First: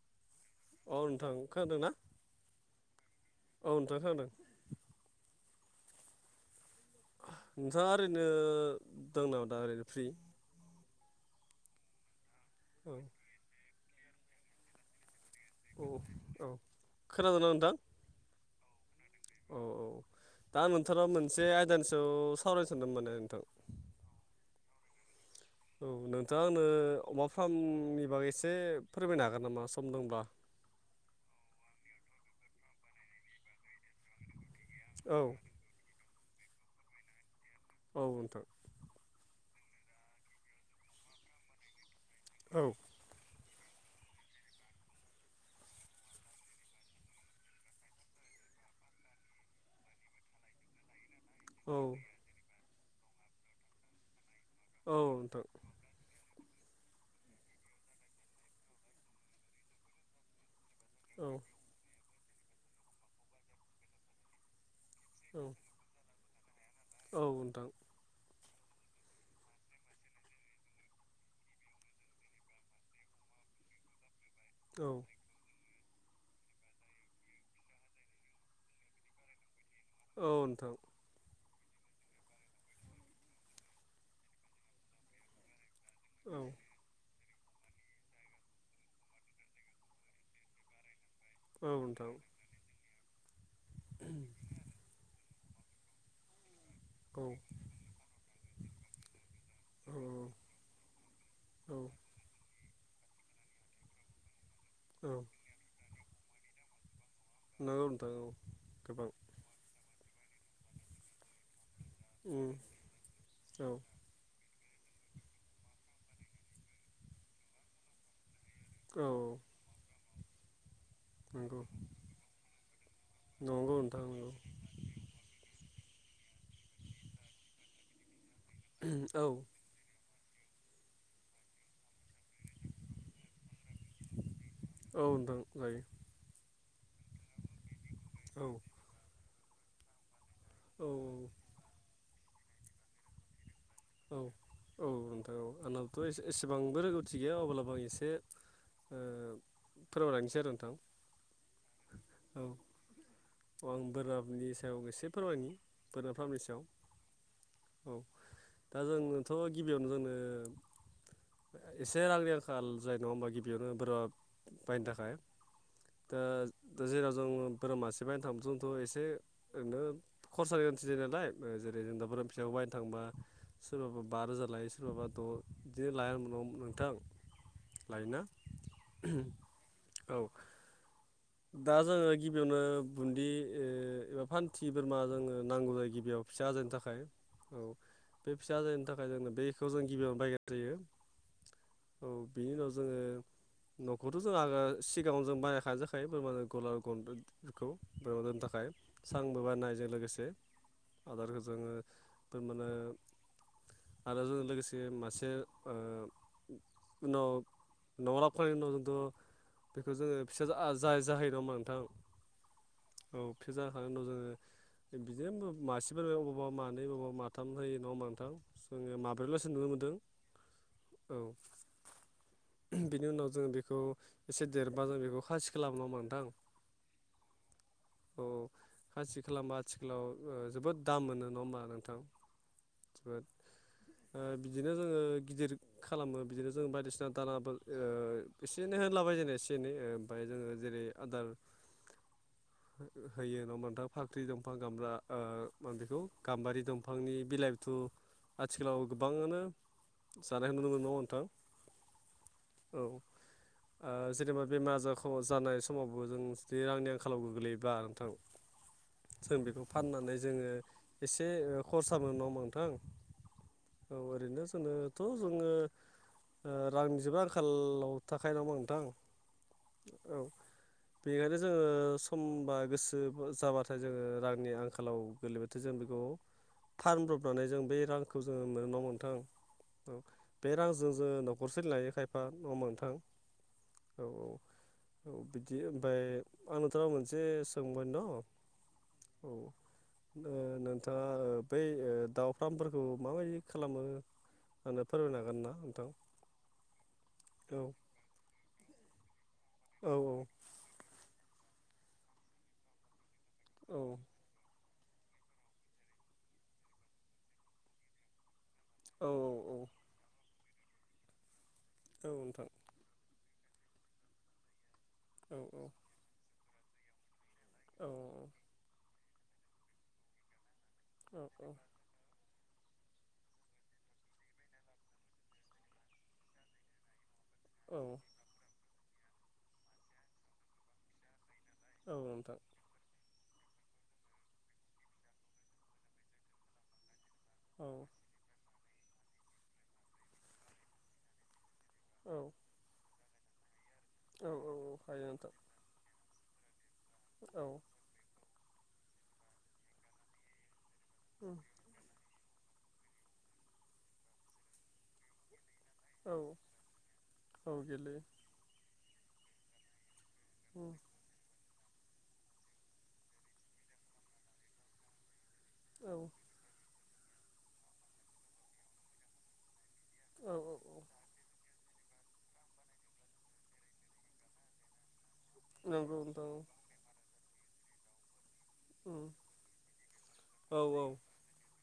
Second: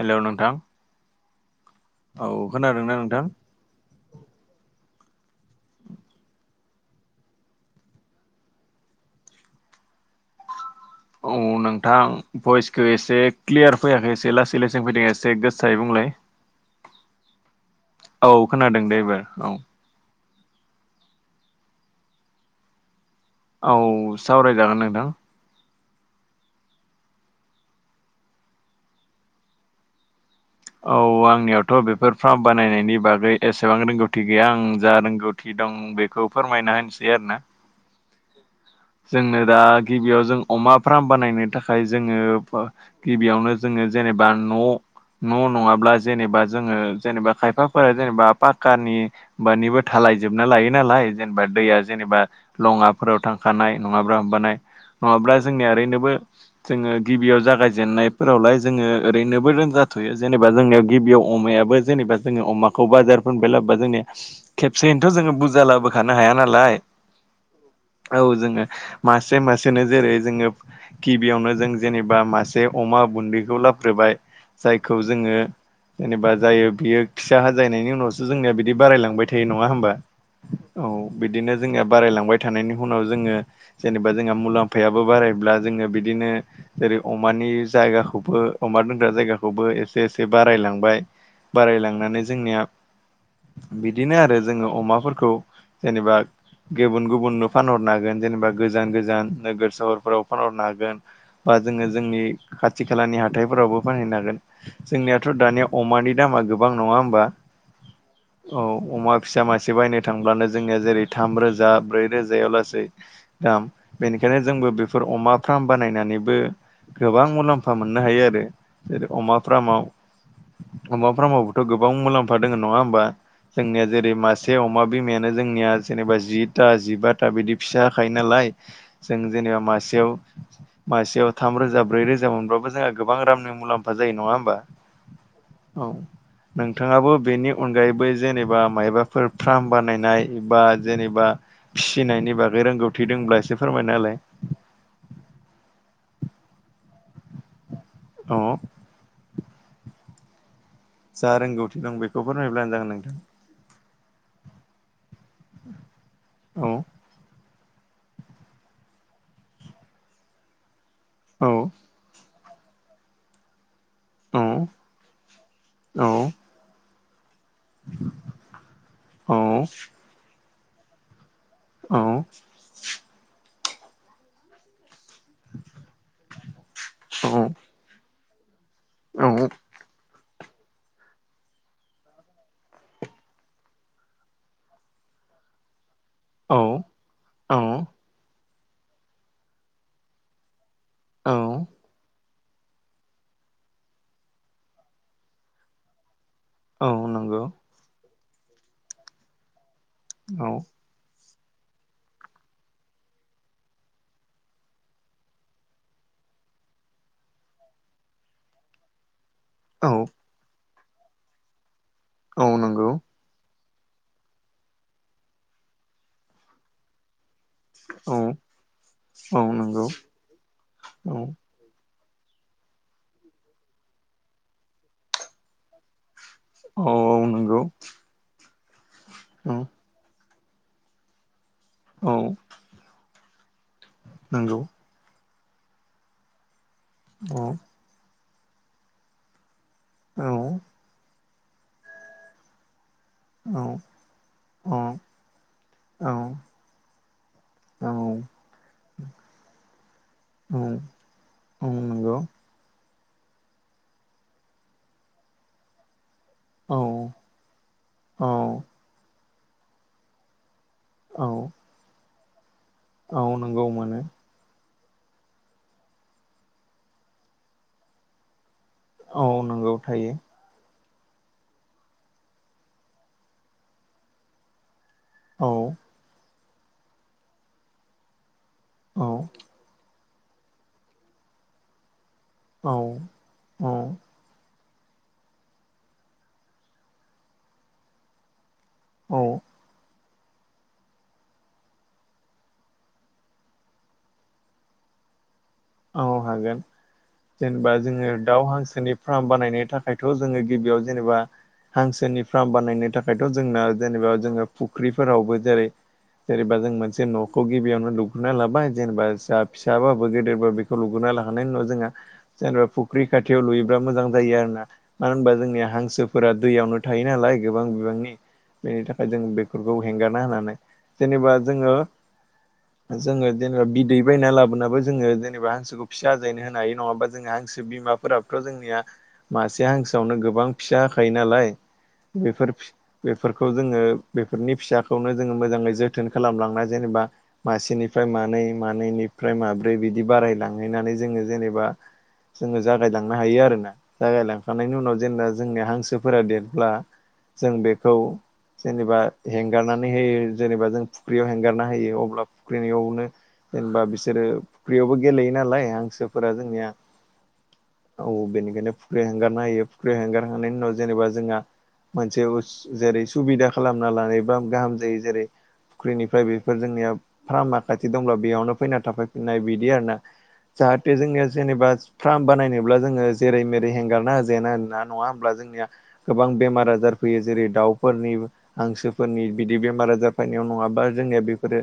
हेल नोंथां नोंथां खोनादोंना औ खोनादोंना नोंथां? औ नोंथां खोनादों नोंथाङा ओरैनो दं नामा दा ओरैनो फ्रि औ नोंथां भइसखौ औ एसे क्लियार फैयाखै एसे लासै लाेसन फैदों एसे। एसे गोसाय औ बुंलाय औ खोनादोंना नोंथां औ खोनादों दाइभार औ। दा नोंथोरा मोनसे आयदानि सो सावरायनो सानदोंमोनाने नोंथां। औ सावरायजागोन नोंथां। औ नोंथाङा आंनो अमा फार्मनि बागै एसे फोरमायनो हागोन नामा सम दंब्ला? औ आंनियावथ‌ बेफोर फ्राब बानायनायनि बागै एसेबां रोंगौथि गैया। आं जा औ रोंगौथि दं बेखौ फोरमायना होनोसै आरो ना। औ जोंनो दा गिबियाव जों अमा फ्राम बानायनो थाखाय जोङो औ गिबियावनो जोङो जेनेबा न न नङाब्ला जेनेबा जोङो जेनेबा खायफाफोरा जेनेबा पाक्कानि बानिबो थाला लायजोबना लायो नालाय जेनेबा औ दैया जेनेबा लङाफोराव थांखानाय नङाबा हमबानाय औ नङाब्ला नोंथां जोंनिया ओरैनोबो जोङो गिबियाव जागायजेननायफोरावलाय जोङो ओरैनोबो रोंजाथयो जेनेबा जों गिबियाव औ अमायाबो जेनेबा जोङो अमाखौ बाजारफोरबायलाबा जोंनि खेब जेनथ जोङो औ बुजा लाबोखानो हाया नालाय। औ नोंथां औ जोङो मसे मानो जेरै जोङ गिबियावनो जों जेनेबा मासे अमा बेखौ लाबग्रोबाय औ जायखौ जोङो जेनेबा जायो बियो फिसा हाजायनायनि उनावसो जोंनिया बिदि बारायलांबाय थायो नङा होमबा? औ नोंथां औ बिदिनो जोंनिया बारायलांबाय थानायनि उनाव जोङो जेनेबा जोंहा मुलाम्फायाबो बारायब्ला जोङो बिदिनो औ जेरै अ अमानि जायगाखौबो अमा दोनग्रा जायगाखौबो एसे एसे बारायलांबाय औ नोंथां बारायलांनानै जोंनिया बिदिनो आरो जोङो अमाफोरखौ जेनेबा गुबुन औ गुबुन फानहरनो हागोन जेनेबा गोजान गोजान नोगोर सहरफोराव औ फानहरनो हागोन बा औ जोङो जोंनि खाथि खाथि खालानि हाथायफोरावबो फानहैनांगोन औ जोंनियाथ दानिया अमानि दामा गोबां नङा होमबा? नंगौ नोंथां औ गोबां अमा फिसा मासे बायनो थांब्लानो जोंनिया जेरै थाम रोजा ब्रै [unintelligible] उम ओ औ बेनिखायनो जोंबो बेफोर अमा फार्म बानायनानैबो गोबां मुलाम्फा मोननो हायो आरो। औ अमा फार्ममाव अमा फामावबोथ नंगौ गोबां मुलाम्फा दङ नङा होमबा? नंगौ जोंनिया नोंथां जेरै नंगौ मासे अमा बिमायानो जोंनिया जेनेबा जिथा जिबााथा बिदि फिसा हाखायो नालाय जों औ जेनेबा मासेयाव मासेयाव थाम रोजा ब्रै रोजा मोनब्लााबबो जोंहा गोबां रामनि मुलाम्फा जायो नङा होमबा औ नोंथां जायो औ नोंथाङाबो बेनि अनगायैबो औ जेनेबा मायबाफोर फार्म बानायनाय बा औ जेनेबा फिनायनि बागै रोंगौथि दंब्ला एसे फोरमायना होलाय औ औ नोंथां औ आंनावथ एसेबांबो रोंगौथि गैया अब्लाबो आं एसे एसे औ ओ फोरमायलांनोसै आरो नोंथां। जा रोंगौथि दं बेखौ फोरमायब्लानो जागोन नोंथां। बोराबनि सायाव एसे फोरमनि बोरा फार्मनि सायाव औ औ। दा जोंथ गिबियावनो जोंनो औ एसे रांनि खाल जायो नङा होमबा गिबियावनो बोरा औ बायनो थाखाय दा दा जेराव जों बोरमा मासेबायनो थांबाथ' जोंथ एसे ओरैनो खरसानि गोनथि जायो नालाय जेरै जों औ दा बोरा फिसखौ बायनो थांबा सोरबाबा बा रोजा लायो सोरबाबा द बिदिनो लाय उनाव नोंथां लायोना। [unintelligible] औ। दा जोङो गिबियावनो बुन्दि एबा फान्थि बोरमा जोंङो नांगौ जायो गि गिबियाव फिसा औ आजायनि थाखाय औ बे फिसा आजायनि थाखाय जोंङो बेखौ जों गिबियावनो बायगनाय जायो। औ। औ बिनि उनाव जोङो न'खौथ जों आ सिगाङावनो जों बानाय खानाय जाखायो बोरमा गलार औ नंगौ गन्दखौ बे दोनो थाखाय सांबो बानायनायजों लोगोसे औ आदारखौ ओ जोङो थारमाने आरो जोंजों लोगोसे मासे उनाव न' लाबखांनायनि उनाव जोंथ औ बेखौ जोङो फिसा जाय जाहोयो नङामा नोंथां? औ नंगौ। जाखां उनाव जोङो बिदिनो मासेफोर अबावबा मानै बबेबा माथो साथाम होयो नङाा औ नोंथां जोङो औ माब्रैब्लासो नुनो नंगौ मोनदों औ। बेनि उनाव जों बेखौ एसे देरबा जों बेखौ खासि खालामा होमबा नोंथां। औ औ नंगौ। औ खासि खालामबा आथिखालाव जोबोद दाम मोनो नङा होमबा। नोंथां औ। नंगौ बिदिनो जोङो गिदिर खालामो बिदिनो जों बायदिसिना औ दानाबो एसे एनै होनलाबाय जेननो एसे एनै औ ओमफ्राय जोङो जेरै आदार होयो नङा औ होनबा नोंथां फाख्रि दंफां गामब्रा म बेखौ औ गाम्बारि दंफांनि बिलाइ बिथु औ आथिखालाव गोबाङानो जानायखौ नुनो मोनो नङा होनबा नोंथां? औ नंगौ। औ ओ जेनेबा बेमार आजार ख जानाय समावबो जों जुदि औ रांनि आंखालाव गोग्लैयोबा नोंथां औ जों बेखौ फाननानै जोङो एसे औ खरसा मोनो ना होनबा नोंथां औ नंगौ औ मोनो ओरैनो जों थ' जोङो रांनिजबो आंखालाव थाखाय न'ङा मोन औ नंगौ थायो। बेनिखायनो जोङो समबा गोसो जाबाथाय जोङो रांनि आंखा खालाव औ गोलैबथाय जों बेखौ फानब्रबनानै जों बे रांखौ जों औ मोनथों औ बे रांजों ज न'से लायोखाय औ औ। औ बिदि ओमफ्राय आं नोंथांनो' मोनसे सोंबाय दं। औ। नोंथाङा बै दाउ फार्मफोरखौ माबायदि खालामो आं फोरमायनो हागोन ना। नोंथां औ हागोन औ जेनेबा जोङो दाउ हांसोनि फार्म बानाय औ औ थाखायथ' जोङो गिबियाव जेनेबा हांसोनि फार्म बानायनो थाखाय। ओमायथ' जोंना औ जेनेबा जोङो। फुख्रिफोरावबो जेरै जेनेबा जों मोनसे न'खौ गिबियावनो लुगुरोना लाबो जेनेबा औ औ फिाबाबो गेदेरो बेखौ लुगना लाखानायनायनि उनाव जोंहा औ नोंथां जेनेबा फुख्रि खाथियाव खाथियाव लुयोब्ला मोजां जायो आरो ना मानो होनबा औ जोंनिया औ हांसोफोरा दैयावनो थायो नालाय गोबां औ बिबांनि बेनि थाखाय जों बेफोरखौ हेंगारना होनानै जेनेबा औ जोङो जोङो जेनेबा बिदै बायना लाबोनाबो जोङो जेनबा हांसोखौ फिसा आजायनो होनो हायो नङा होनबा जोंहा हांसो औ बिमाफोराबोथ' जोंनिया मासे हांसोआवनो गोबां फिसा होखायो नालाय औ नोंथां बेफोर बेफोरखौ जोङो बेफोरनि फिसाखौनो जोङो मोजाङै जोथोन खालामलांना जेनेबा औ मासेनिफ्राय मानै मानैनिफ्राय माब्रै बिदि बारायलांहैनानै जोङो जेनेबा जोङो जागायलांनो हायो आरोना औ औ जागायलांखांनायनि उनाव हायो जेनेबा नोंथां जोंनिया हांसोफोरा देरो ब्ला औ जों बेखौ जेनेबा हेंगारनानै होयो जेनेबा जों फुख्रियाव उम हेंगारना होयो अब्ला फुख्रिनियावनो जेनेबा बिसोरो फुख्रियावबो गेलेयो नालाय औ हांसोफोरा जोंनिया औ गेलेयो औ बेनिखायनो फुरि हांगारना होयो बो हेंगारखांनायनि उम उनाव जेनेबा जोंहा मोनसे जेरै सुबिदा खालामना लानायबा गाहाम जायो जेरै औ फुख्रिनिफ्राय बेफोर जोंनिया फार्मा खाथि दंब्ला बेयावनो फैना थाफाय फिननाय बि बि आरो ना औ औ औ जाहाथे जोङो जेनेबा फार्म बानायनोब्ला जोङो जेरै मेरै हेंगार ना हो जेना ना नङा ब्ला जोंनिया नंगौ गोबां नोंथां बेमार आजार फैयो जेरै दाउफोरनि उम हांसोफोरनि बिदि बेमार आजार फैनायाव औ नङाबा औ जोंनिया बेफोरो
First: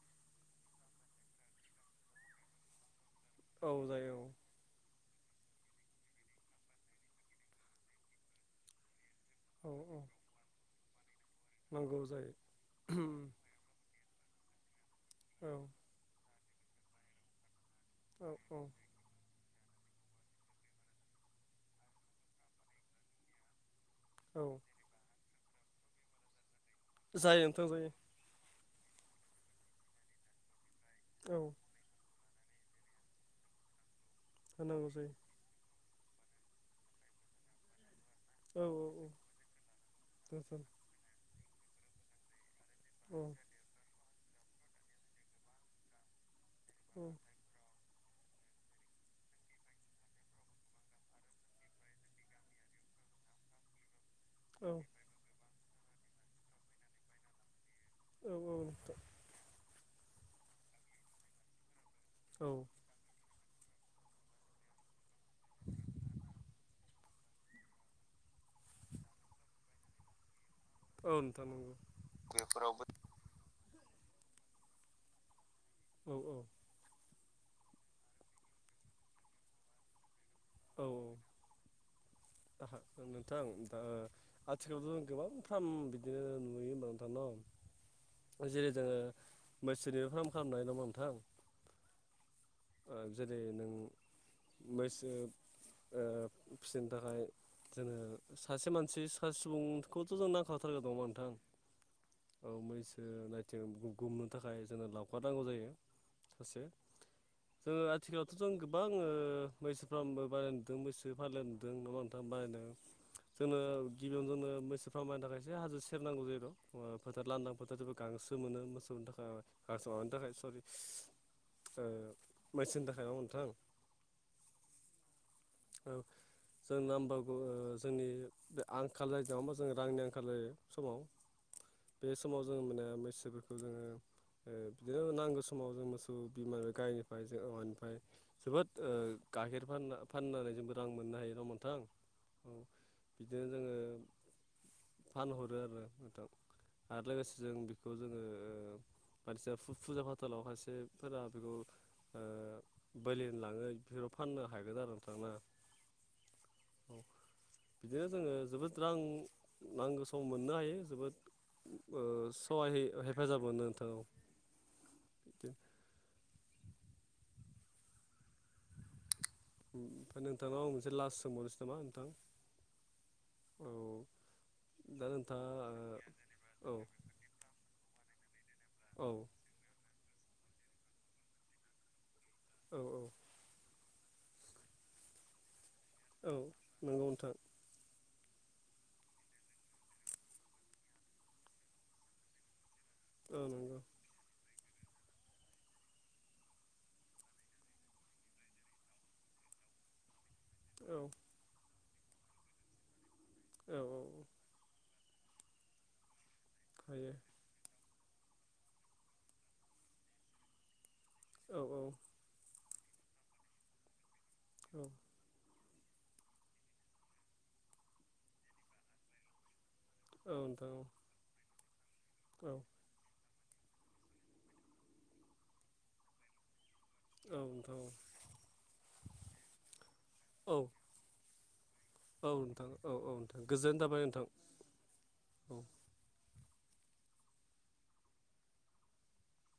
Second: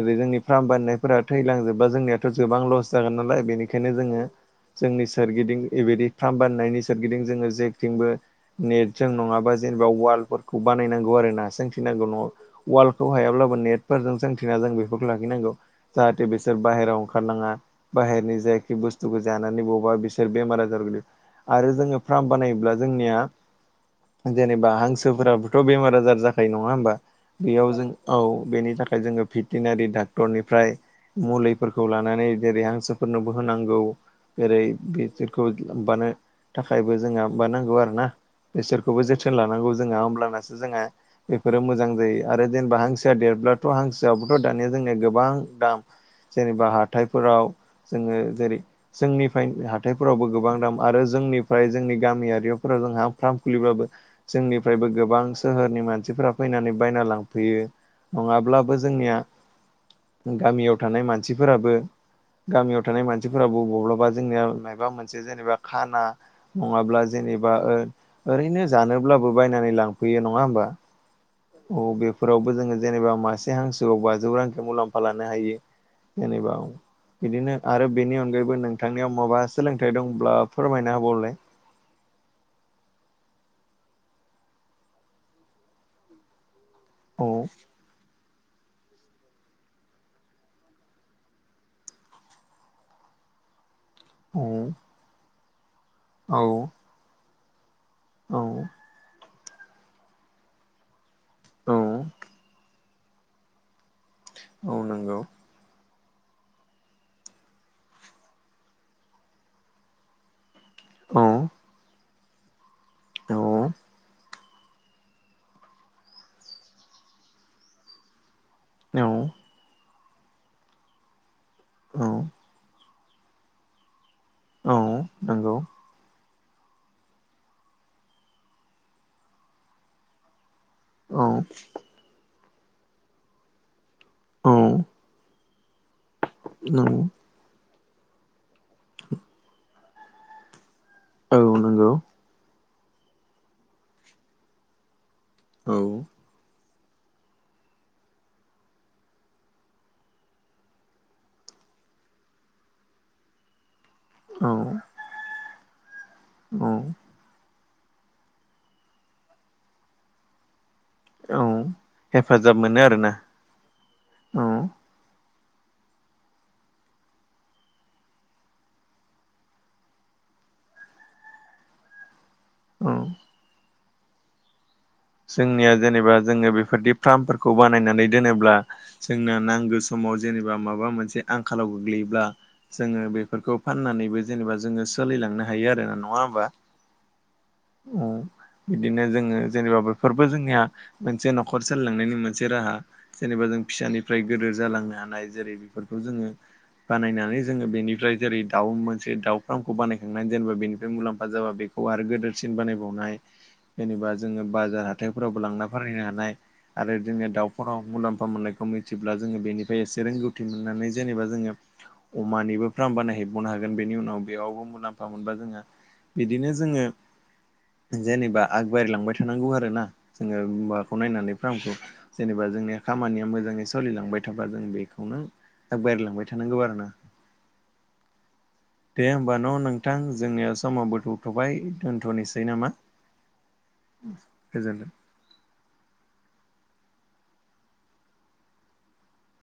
जुै जोंनि फार्म बारनायफोरा थैलांजोबा जोंनियाथ' गोबां लस जागोन नालाय औ बेनिखायनो जायो जोङो औ जोंनि सोरगिदिं बेबायदि फार्म बाननायनि सोरगिदिं जोङो जेथिंबो नेट जों नङाबा औ जेनेबा औ वालफोरखौ बानायनांगौ आरो ना नांगौ सोंख्रिनांगौ न जायो वालखौ हायाब्लाबो नेट फोरजों सोंथिना जों बेफोरखौ लाखिनांगौ औ जाहाथे बिसोर बाहेरायाव ओंखारनाङा औ औ बाहेरनिजायाखि बस्थुखौ जा बबेबा बिसोर बे आजार आरो जोङो फार्म बानायोब्ला जोंनिया जेनेबा हांसोफोराबोथ' बेमार-आजार जाखायो नङा होमबा जायो नोंथां बेयाव जों जायो औ बेनि नि थाखाय जोङो भेटेनारि डाक्टरनिफ्राय औ मुलिफोरखौ लानानै जेरै हांसोफोरनोबो होनांगौ जेरै होनांगौ जायो बिसोरखौ मानो थाखायबो जोंहा मानांगौ आरो ना औ बिसोरखौबो जोथोन लानांगौ जोंहा होमब्लानासो नोंथां जोंहा बेफोरो मोजां जायो आरो जेनेबा हांसोया औ देरब्लाथ' हांसोआबोथ' दानिया जोंनिया गोबां दाम जेनेबा हाथायफोराव जोङो जेरै जोंनिफ्राय हाथायफोरावबो गोबां दाम आरो जोंनिफ्राय जोंनि गामियारिफोराव जोंहा फार्म खुलिब्लाबो जोंनिफ्रायबो गोबां सोहोरनि मानसिफोरा फैनानै बायना लांफैयो औ औ नङाब्लाबो जोंनिया गामियाव थानाय मानसिफोराबो औ गामियाव थानाय मानसि मानसिफोराबो बब्लाबा जोंनिया माबा मोनसे जेनेबा खाना नङाब्ला जेनेबा ओरैनो जानोब्लाबो बायनानै लांफैयो नङा होमबा नोंथां नंगौ अ बेफोरावबो जोङो जेनेबा मासे हांसो आव बाजौ रांख मुलाम्फा लानो हायो औ औ जेनेबा बिदिनो आरो बेनि अनगायैबो नोंथांनियाव माबा सोलोंथाइ दंब्ला फोरमायना औ औ होबावलै नोंथां दा आथिखालावथ' गोबांफ्राम बिदिनो औ नु [unintelligible] जेरै जोङो मैसोनि फार्म खालामनानै दङ' नोंथां जेरै नों औ मैसो औ फिसिनो थाखाय जोङो औ सासे मानसि सा सुबुंखौथ' जों नांखाथारगोन नामा नोंथां औ औ मैसो नायथिं गुमनो थाखाय औ जोंनो लावखार नंगौ नांगौ जायो सासे जोङो आथिखालावथ' जों गोबां ओ मैसोफ्रामबो बायलाय नुदों मैसो फालिलाय औ। नदों नामा थां बायदों। औ जोङो गिबियावनो जोंनो मैसोफ्रामायनो थाखायसो हाजो सेरनांगौ जायो र'। ओ फोथार लांदां फोथारजोंबो गांसो सो मोनो मोसौनि थाखाय गास माबानि थाखाय सरि ओ औ मैसोनि थाखाय नङा होमबा नोंथां? औ नोंगौ। जों नाम्बारग' ओ जोंनि बे आंखाल जायो नङा होमबा जों रांनि आंखाल जायो समाव। औ बे समाव जोङो माने मैसोफोरखौ जोङो औ ओ बिदिनो नांगौ समाव जों मोसौ बिमा नंगौ गारिनिफ्राय जों औवानिफ ओमफाय जोबोद ओ गाइखेर फानना फाननानै जोंबो रां मोननो हायो। औ नङा होनबा नोंथां? नंगौ औ। बिदिनो जोङो फानहरो औ आरो नोंथां। आरो लोगोसे जों बेखौ जोङो ओ मानसिना फु-फुजा फाथालावहाय सेफोरा बेखौ ओ बोलि होनो लाङो। बिसोरो फाननो औ हागोन आरो। नोंथां ना औ बिदिनो जोङो जोबोद रां नांगौ सम मोननो हायो। जोबोद औ ओ हेफाजाब सहाय मोनो होयो आरोना हेफाजाब मोनो नोंथां‌ औ। [unintelligible] ओमफाय नोंथांनाव आं मोनसे लास्ट सोंबावनसै नामा नोंथां? औ औ दा नोंथाङा जोंनिया जेनेबा जोङो ओ बेफोरदि फ्रामफोरखौ बानायनानै दोनोब्ला औ जोंना नांगो समाव जेनेबा माबा मोनसे आंखालाव गोग्लैयोब्ला औ जोङो औ बेफोरखौ फाननानैबो जेनेबा जोङो सोलिलांनो हायो आरोना। नङा औ होमबा? नंगौ नोंथां औ बिदिनो जोङो जेनेबा बो फोरबो जोंनिया मोनसे न'खर सोलिलांनायनि मोनसे राहा औ जेनेबा जों नंगौ फिसानिफ्राय गोदोर जालांनो हानाय जेरै बेफोरखौ जोङो बानायनानै जोङो बेनिफ्राय जेरै दाउ मोनसे दाउ फ्रामखौ बानाय खा ङनानै जेनबा बेनिफ्राय औ मुलाम्फा जाबा बेखौ आरो गोदोरसिन बानायबावनाय औ जेनेबा औ जोङो बाजार हाथायफोरावबो लांना फानहैनो हानाय आरो हायो जोङो दाउफोरम मुलाम्फा मोननायखौ मिथिब्ला जोङो बेनिफ्राय एसे रोंगौथि मोननानै जेनेबा जोङो औ अमानिबो फ्राम बानायहैबावनो हागोन। बेनि उनाव बेयावबो औ मुलाम्फा मोनबा जोङो बिदिनो जोङो जेनेबा आग बारिलांबाय थानांगौ आरो ना। औ जोङो नोंथां माखौ औ नायनानै फ्रामखौ जेनेबा औ जोंनिया खामानिया मो जाङै स'लिलांबाय थाबा जों बेखौनो आग बारिलांबाय थानांगौ आरो ना। औ औ। दे होमबा न नों थां जोंनिया समाव थुथ'बाय। औ दोनथ'निसै नोंथां नामा? औ नोंथां गोजोन थाबाय नोंथां गोजोनथों। औ।